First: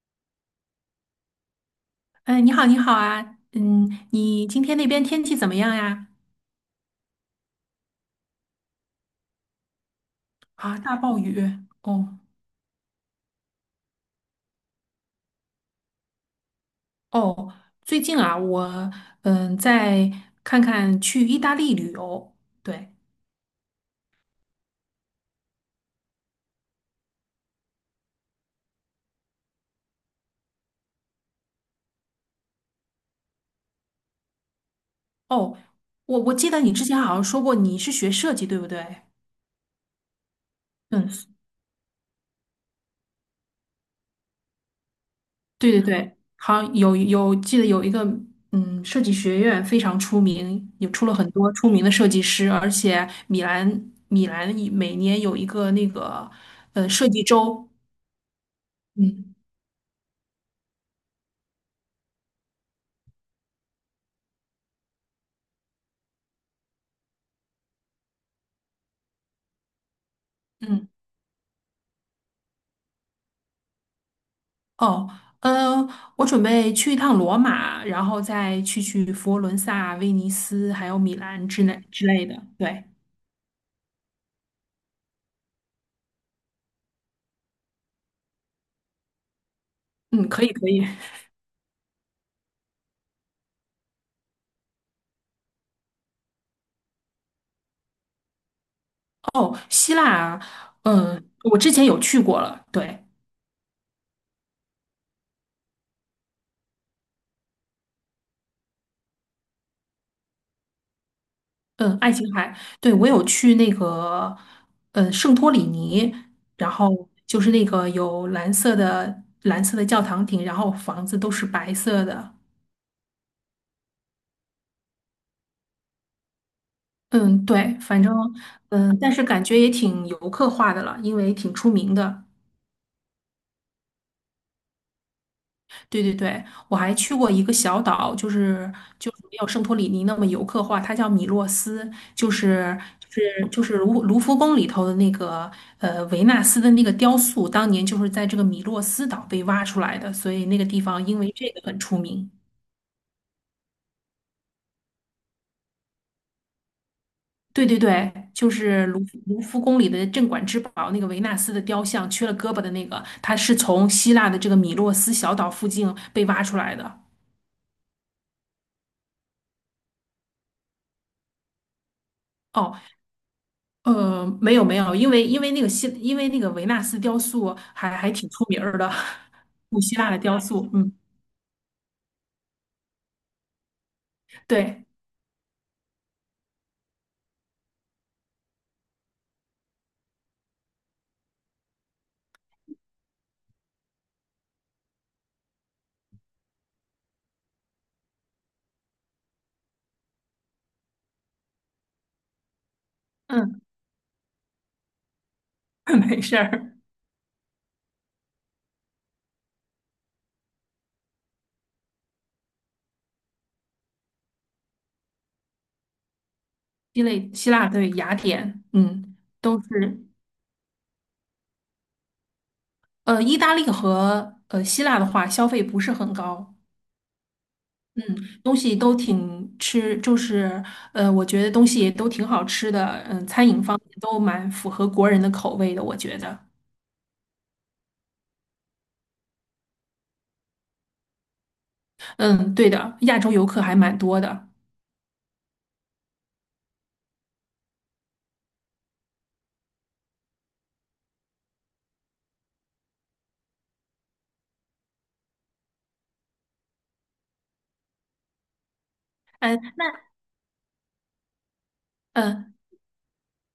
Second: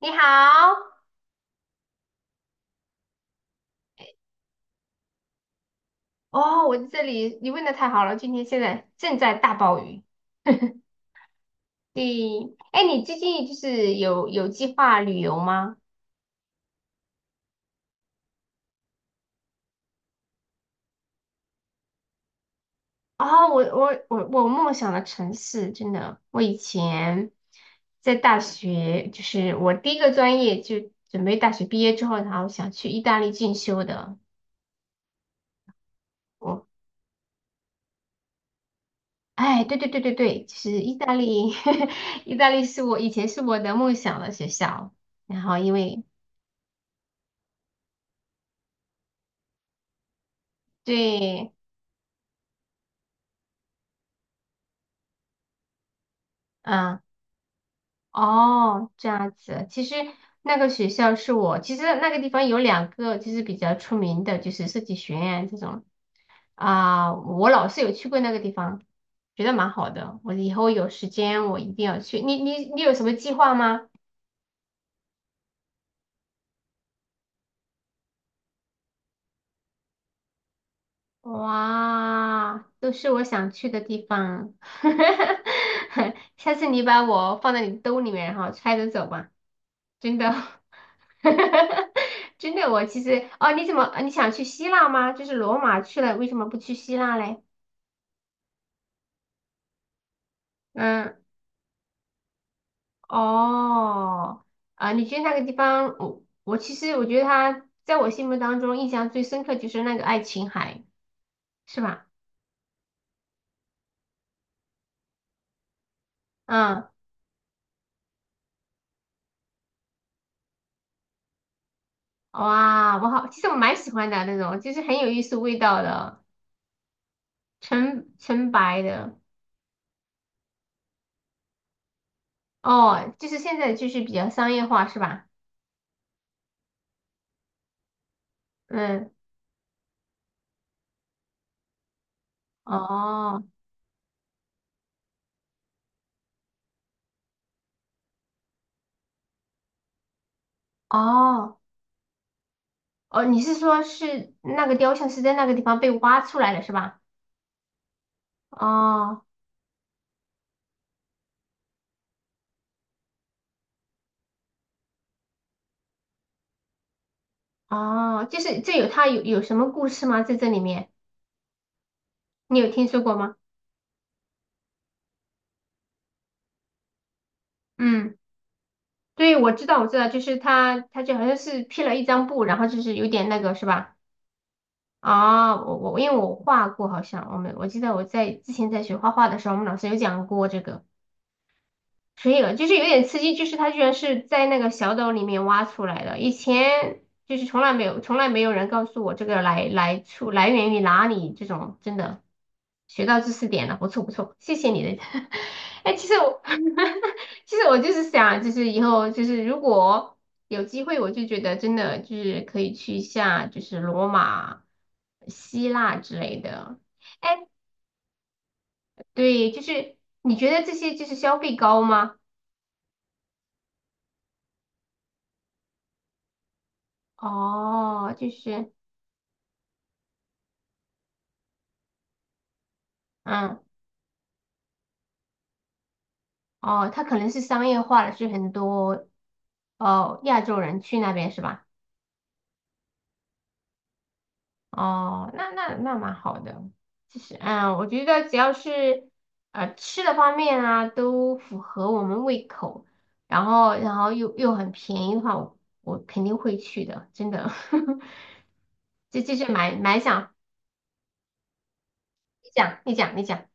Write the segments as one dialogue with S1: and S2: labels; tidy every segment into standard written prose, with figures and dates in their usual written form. S1: 你好，
S2: 嗯，你好，你好啊，你今天那边天气怎么样呀？
S1: 哦，我在这里，你问的太好了，今天现在正在大暴雨。
S2: 啊，大暴雨。
S1: 对，
S2: 哦
S1: 哎，你最近就是有计划旅游吗？
S2: 哦，最近啊，我在看看去意大利旅游，对。
S1: 哦，我梦想的城市，真的，我以前在大学，就是我第一个专业就准备大学毕业之后，然后想去意大利进修的。
S2: 哦，我记得
S1: 我，
S2: 你之前好像说过你是学设计，对不对？
S1: 哎，对对对对对，就是意大
S2: 嗯，
S1: 利，意大利是我以前是我的梦想的学校，然后
S2: 对
S1: 因
S2: 对
S1: 为
S2: 对，好像有记得有一个设计学院非常出名，也出了很多
S1: 对。
S2: 出名的设计师，而且米兰每年有一个那个
S1: 嗯，
S2: 设计周。
S1: 哦，这样
S2: 嗯。
S1: 子。其实那个学校是我，其实那个地方有两个就是比较出名的，就是设计学院这种啊、我老是有去过那个地方，觉得蛮好的。我以后
S2: 嗯
S1: 有时间我一定要去。你有什么计划吗？
S2: 哦，呃，我准备去一趟罗马，然后再去佛罗伦萨、威尼斯，还有米兰之类的。
S1: 哇，
S2: 对，
S1: 都是我想去的地方。下次你把我放在你兜里面，然后揣着走吧，真
S2: 嗯，
S1: 的。
S2: 可 以可以。
S1: 真的，我其实哦，你怎么呃你想去希腊吗？就是罗马去了，为什么不去希腊嘞？
S2: 哦，希腊啊
S1: 嗯，
S2: 我之前有去过了。对，
S1: 哦，啊，你觉得那个地方，我其实我觉得它在我心目当中印象最深刻就是那个爱琴海，是
S2: 嗯，
S1: 吧？
S2: 爱琴海，对，我有去那个，圣托里尼，然
S1: 嗯，
S2: 后就是那个有蓝色的教堂顶，然后房子都是白色的。
S1: 哇，我好，其实我蛮喜欢的那种，就是很有艺术味道的，
S2: 嗯，对，反
S1: 纯
S2: 正
S1: 纯白
S2: 但
S1: 的。
S2: 是感觉也挺游客化的了，因为挺出名的。
S1: 哦，就是现在就是比较商业化，是吧？
S2: 对对对，我还去过一个小岛，就是
S1: 嗯，
S2: 就是没有圣托里尼那么游客化，它叫米洛斯，就是就
S1: 哦
S2: 是就是卢浮宫里头的那个维纳斯的那个雕塑，当年就是在这个米洛斯岛被挖出来的，所以那个地方因为这
S1: 哦。
S2: 个很出名。
S1: 哦，你是说是那个雕像是在那个地方被挖出来的是吧？
S2: 对对对，就是
S1: 哦
S2: 卢浮宫里的镇馆之宝那个维纳斯的雕像，缺了胳膊的那个，它是从希腊的这个米洛斯小岛附近被挖出来的。
S1: 哦，就是这有它有什么故事吗？在这里面，你有
S2: 哦，
S1: 听说过吗？
S2: 没有没有，因为那个因为那个维纳斯雕塑还
S1: 嗯，
S2: 挺出名儿的，
S1: 对，我知 道
S2: 古
S1: 我知
S2: 希
S1: 道，
S2: 腊的
S1: 就是
S2: 雕塑。
S1: 他
S2: 嗯，
S1: 他就好像是披了一张布，然后就是有点那个是吧？
S2: 对，
S1: 啊、我因为我画过，好像我记得我在之前在学画画的时候，我们老师有讲过这个。可以了，就是有点刺激，就是它居然是在那个小岛里面挖出来的，以前就是从来没有人告诉我这个来源于哪里，这种真的学到知识
S2: 嗯，
S1: 点了，不错不错，谢谢你的。哎，其 实
S2: 没事
S1: 我
S2: 儿。
S1: 其实我就是想，就是以后就是如果有机会，我就觉得真的就是可以去一下，就是罗马、希腊之类的。
S2: 希腊
S1: 哎，
S2: 希腊对雅典，嗯，
S1: 对，
S2: 都
S1: 就是
S2: 是。
S1: 你觉得这些就是消费高吗？
S2: 意大利和希腊的话，消费不是很高。嗯，
S1: 哦，就
S2: 东
S1: 是。
S2: 西都挺吃，就是我觉得东西也都挺好吃的。嗯，餐
S1: 嗯，
S2: 饮方面都蛮符合国人的口味的，我觉得。
S1: 哦，它可能是商业化了，是很多哦亚洲人去那边是吧？
S2: 嗯，对的，亚洲游客还蛮多的。
S1: 哦，那蛮好的。其实，嗯，我觉得只要是吃的方面啊，都符合我们胃口，然后又很便宜的话，我肯定会去的，真的。这就是
S2: 嗯，
S1: 蛮
S2: 那
S1: 蛮想，
S2: 嗯，
S1: 你
S2: 呃
S1: 讲，你讲，你讲，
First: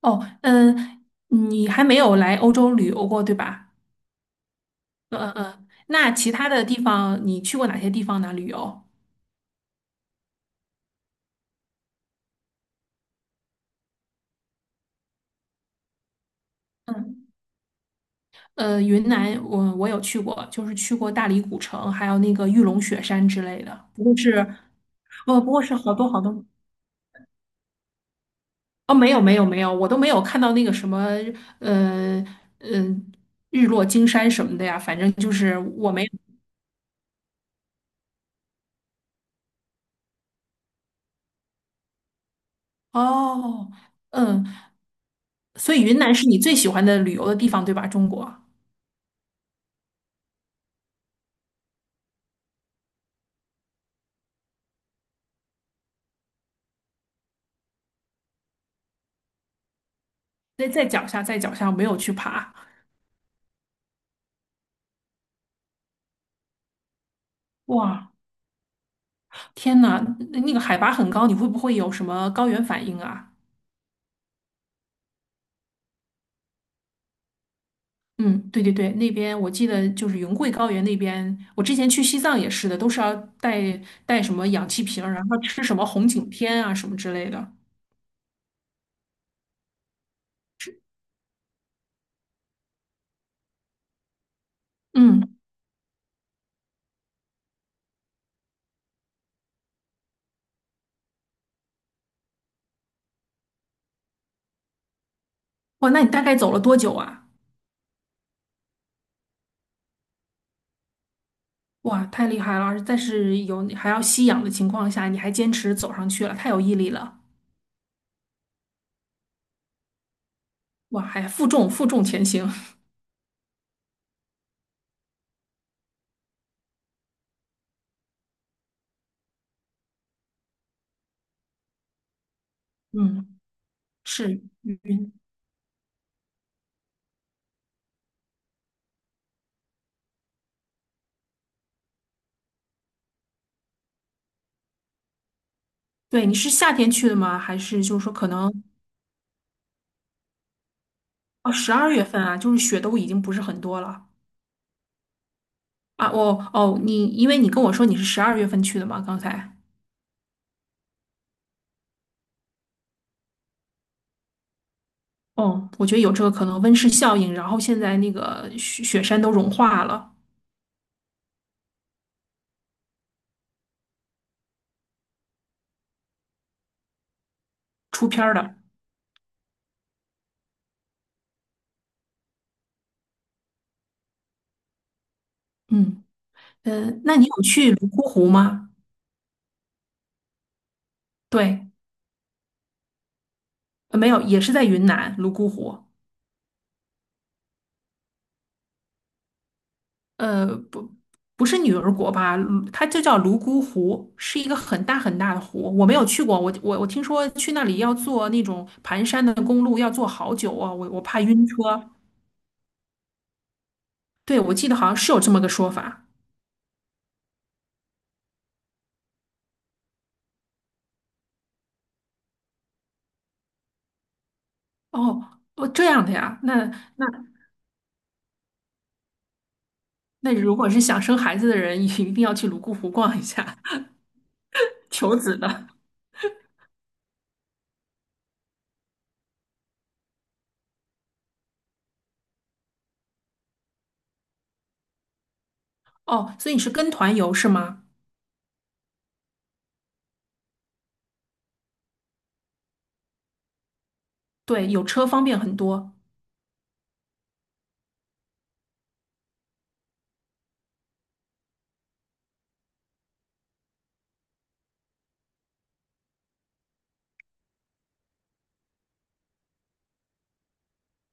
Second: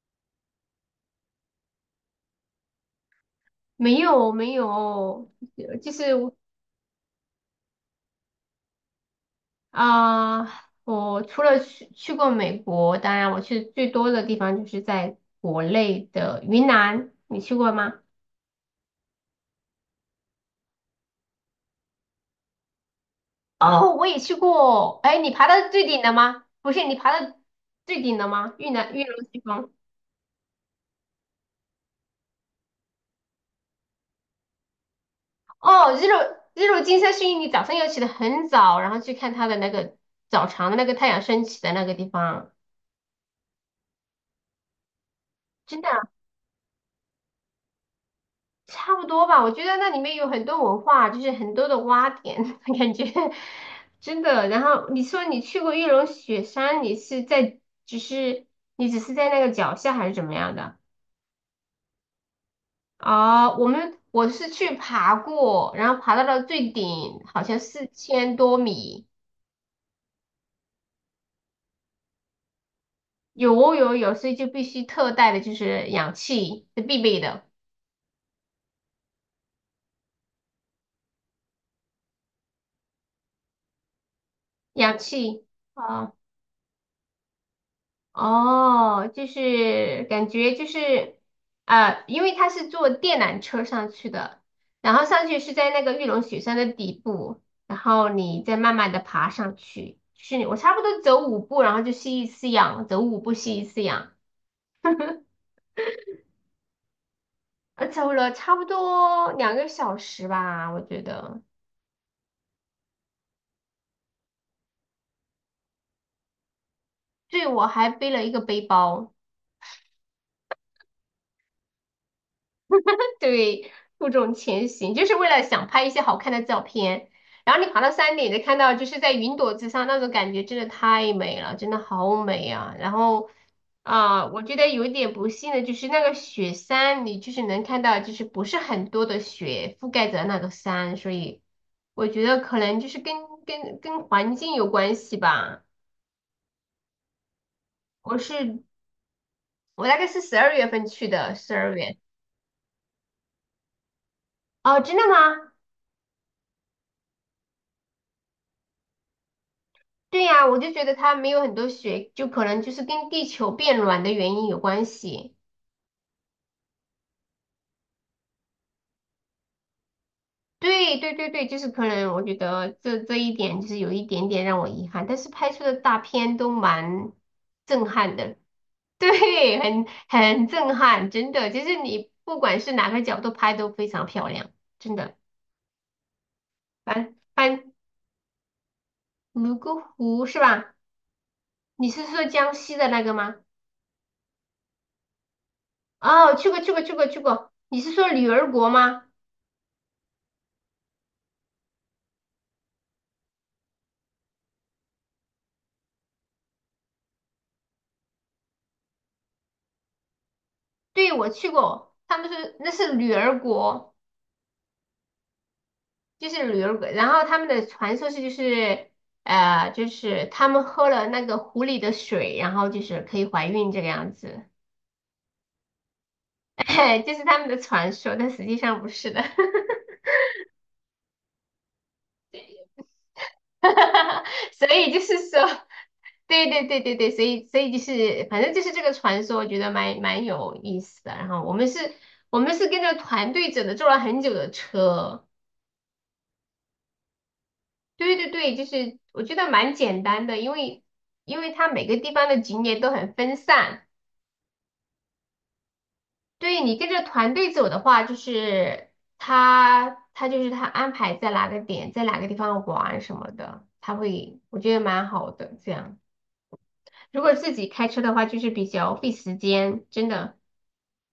S2: 哦，你还没有来欧洲旅游过，对吧？
S1: 没有没有，
S2: 嗯嗯嗯。
S1: 就
S2: 那
S1: 是
S2: 其他的地方你去过哪些地方呢？旅游？
S1: 啊、我除了去过美国，当然我去最多的地方就是在国内的云南，
S2: 嗯，
S1: 你去过吗？
S2: 云南我有去过，就是去过大理古城，还有那个玉龙雪山之类的。
S1: 哦，我也去过。哎，你
S2: 哦，
S1: 爬
S2: 不过
S1: 到
S2: 是
S1: 最
S2: 好
S1: 顶
S2: 多
S1: 了
S2: 好
S1: 吗？
S2: 多。
S1: 不是，你爬到最顶了吗？玉南
S2: 哦，
S1: 玉
S2: 没有
S1: 龙
S2: 没
S1: 雪
S2: 有没
S1: 峰。
S2: 有，我都没有看到那个什么，呃嗯、日落金山什么的呀。反正就是
S1: 哦，
S2: 我没
S1: 日
S2: 有
S1: 落日落金山是因为你早上要起得很早，然后去看它的那个早晨的那个太阳升起的那个地方，
S2: 哦。嗯，所
S1: 真
S2: 以
S1: 的。
S2: 云南是你最喜欢的旅游的地方，对吧？中国。
S1: 差不多吧，我觉得那里面有很多文化，就是很多的挖点，感觉真的。然后你说你去过玉龙雪山，你是在只是你只是在那个脚下还是怎么样的？
S2: 在脚下，在脚下，我没有去爬。
S1: 哦，我是去爬过，然后爬到了最顶，好像四
S2: 哇，
S1: 千多米，
S2: 天呐，那那个海拔很高，你会不会有什么高原反应啊？
S1: 有哦有哦有，所以就必须特带的就是氧气是必备的，
S2: 嗯，对对对，那边我记得就是云贵高原那边，我之前去西藏也是的，都是要带什么氧气
S1: 氧
S2: 瓶儿，然后
S1: 气。
S2: 吃什么红
S1: 啊。
S2: 景天啊什么之类的。
S1: 哦，就是感觉就是，啊，因为他是坐电缆车上去的，然后上
S2: 嗯，
S1: 去是在那个玉龙雪山的底部，然后你再慢慢的爬上去，是我差不多走五步，然后就吸一次氧，走五步吸一次氧，
S2: 哇，那你大概走了多久啊？
S1: 走了差不多2个小时吧，我觉得。
S2: 哇，太厉害了！但是有还要吸氧的情况下，你还坚持走上去了，太有毅力了。
S1: 对，我还背了一个背包。
S2: 哇，还负重负重前行。
S1: 对，负重前行，就是为了想拍一些好看的照片。然后你爬到山顶，就看到就是在云朵之上那种感觉，真的太美了，真的好美啊！然 后
S2: 嗯，
S1: 啊、
S2: 是
S1: 我觉得有一点
S2: 晕。
S1: 不幸的就是那个雪山，你就是能看到就是不是很多的雪覆盖着那个山，所以我觉得可能就是跟环境有关系吧。
S2: 对，你是夏天去的吗？还是就是说
S1: 我
S2: 可能？
S1: 是我大概是12月份去的，
S2: 哦，
S1: 十
S2: 十
S1: 二
S2: 二
S1: 月。
S2: 月份啊，就是雪都已经不是很多了
S1: 哦，真的吗？
S2: 啊。哦哦，你因为你跟我说你是十二月份去的嘛，刚才。
S1: 对呀，我就觉得它没有很多雪，就可能就是跟地球变暖的原因有关系。
S2: 哦，我觉得有这个可能，温室效应，然后现在那个雪山都融化了，
S1: 对对对对，就是可能我觉得这一点就是有一点点让我遗憾，但是拍出的大片都蛮震
S2: 出
S1: 撼
S2: 片儿
S1: 的，
S2: 了。
S1: 对，很震撼，真的，就是你不管是哪个角度拍都非常漂亮，真的。
S2: 嗯
S1: 反
S2: 那你有
S1: 反
S2: 去泸沽湖吗？
S1: 泸沽湖是吧？
S2: 对，
S1: 你是说江西的那个吗？
S2: 没有，也是在云南泸沽湖。
S1: 哦，去过去过去过去过，你是说女儿国吗？
S2: 呃，不，不是女儿国吧？它就叫泸沽湖，是一个很大很大的湖。我没有去过，我听说去那里要坐那种盘山的公路，要坐好久啊，我
S1: 对，
S2: 怕
S1: 我
S2: 晕
S1: 去
S2: 车。
S1: 过，他们说那是女儿国，
S2: 对，我记得好像是有这么个说法。
S1: 就是女儿国。然后他们的传说是就是，就是他们喝了那个湖里的水，然后就是可以怀孕这个样子，
S2: 哦，哦，这样的呀，那
S1: 就是他们的传说，但实际上不是的。
S2: 那,如果是想生孩子的人，一定要去泸沽湖逛一下。
S1: 所 以就
S2: 求
S1: 是
S2: 子
S1: 说，
S2: 的。
S1: 对对对对对，所以就是反正就是这个传说，我觉得蛮有意思的。然后我们是跟着团队走的，坐了很久的车。
S2: 哦，所以你是跟团游是吗？
S1: 对对对，就是我觉得蛮简单的，因为它每个地方的景点都很分散。
S2: 对，有车方便很多。
S1: 对你跟着团队走的话，就是他就是他安排在哪个点，在哪个地方玩什么的，他会我觉得蛮好的。这样如果自己开车的话，就是比较费时间，真的。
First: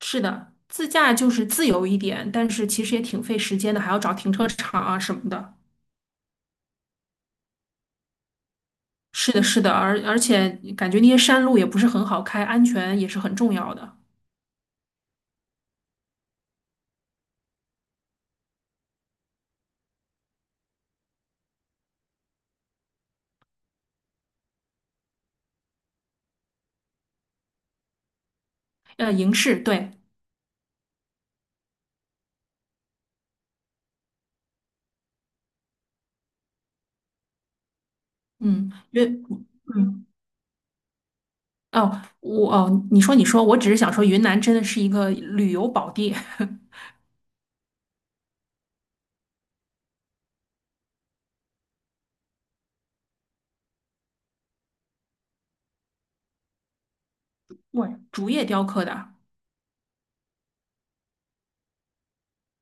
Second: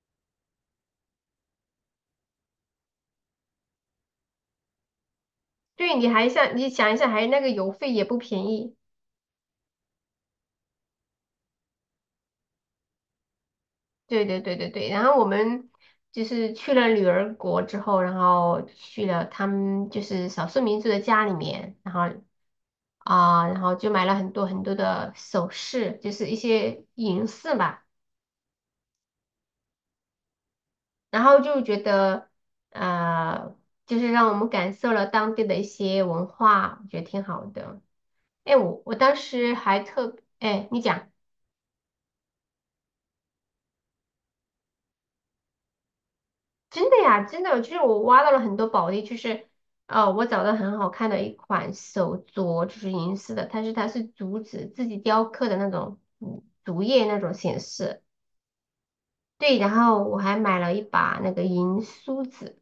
S2: 是的，自驾就是自由一点，但是其实也挺费时间的，还要找停车场啊什么的。
S1: 对，你想一想，还有那个油费也不便宜。
S2: 是的，是的，而且感觉那些山路也不是很好开，安全也是很重要的。
S1: 对对对对对，然后我们就是去了女儿国之后，然后去了他们就是少数民族的家里面，然后就买了很多很多的首饰，就是一些银饰吧，
S2: 营市，对，
S1: 然后就觉得呃，就是让我们感受了当地的一些文化，我觉得挺好的。哎，
S2: 嗯，
S1: 我
S2: 因
S1: 当
S2: 为。
S1: 时还特，哎，你讲。
S2: 哦，你说你说，我只是想说，云南真的是一个旅游宝地。
S1: 真 的呀，真的，就是我挖到了很多宝地，就是我找到很好看的一款手镯，就是银饰的，但是它是竹子自己雕刻的那种，嗯，竹叶那种形
S2: 哇，
S1: 式。
S2: 竹叶雕刻的。
S1: 对，然后我还买了一把那个银梳子。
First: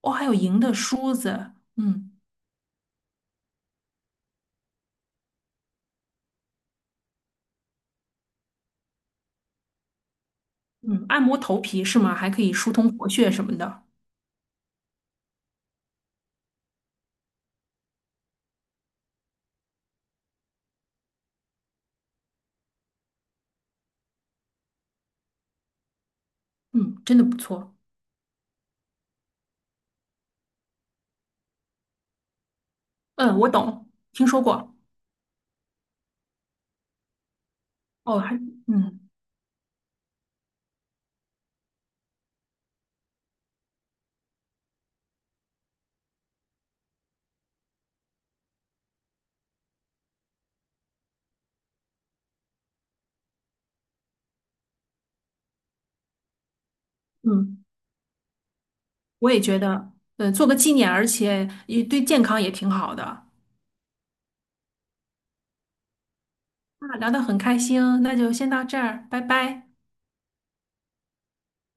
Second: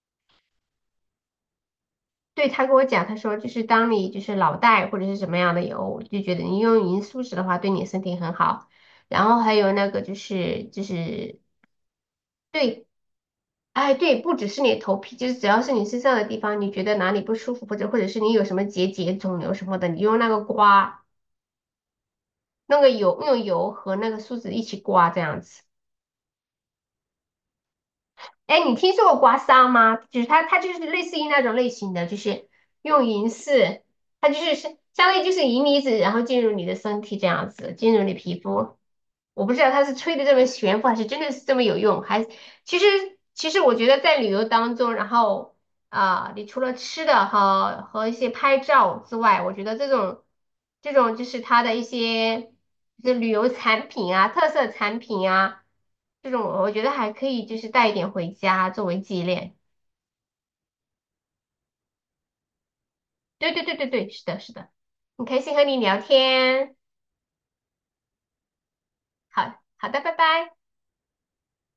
S2: 哦，还有银的梳子。嗯
S1: 对，他跟我讲，他说就是当你就是脑袋或者是什么样的油，就觉得你用银梳子的话对你身体很好。然后还有那个就是就
S2: 嗯，按摩
S1: 是。
S2: 头皮是吗？还可以疏
S1: 对。
S2: 通活血什么的。
S1: 哎，对，不只是你的头皮，就是只要是你身上的地方，你觉得哪里不舒服，或者是你有什么结节、肿瘤什么的，你用那个刮，那个油，用油和那个梳子一起刮，这样子。
S2: 嗯，真的不错。
S1: 哎，你听说过刮痧吗？就是它就是类似于那种类型的，就是用银
S2: 嗯，我
S1: 饰，
S2: 懂，听
S1: 它就
S2: 说
S1: 是是
S2: 过。
S1: 相当于就是银离子，然后进入你的身体这样子，进入你
S2: 哦，
S1: 皮肤。
S2: 嗯
S1: 我不知道它是吹的这么玄乎，还是真的是这么有用，还其实其实我觉得在旅游当中，然后。啊，你除了吃的和一些拍照之外，我觉得这种就是它的一些就是旅游产品啊、特色产品啊，这种我觉得还可以，就
S2: 嗯，
S1: 是带一点回家作为纪
S2: 我也
S1: 念。
S2: 觉得，做个纪念，而且也对健康也挺好的。
S1: 对对对对对，是的，是的，很开心和你聊天。
S2: 那聊得很开心，那就先到这儿，拜
S1: 好
S2: 拜。
S1: 好的，拜拜。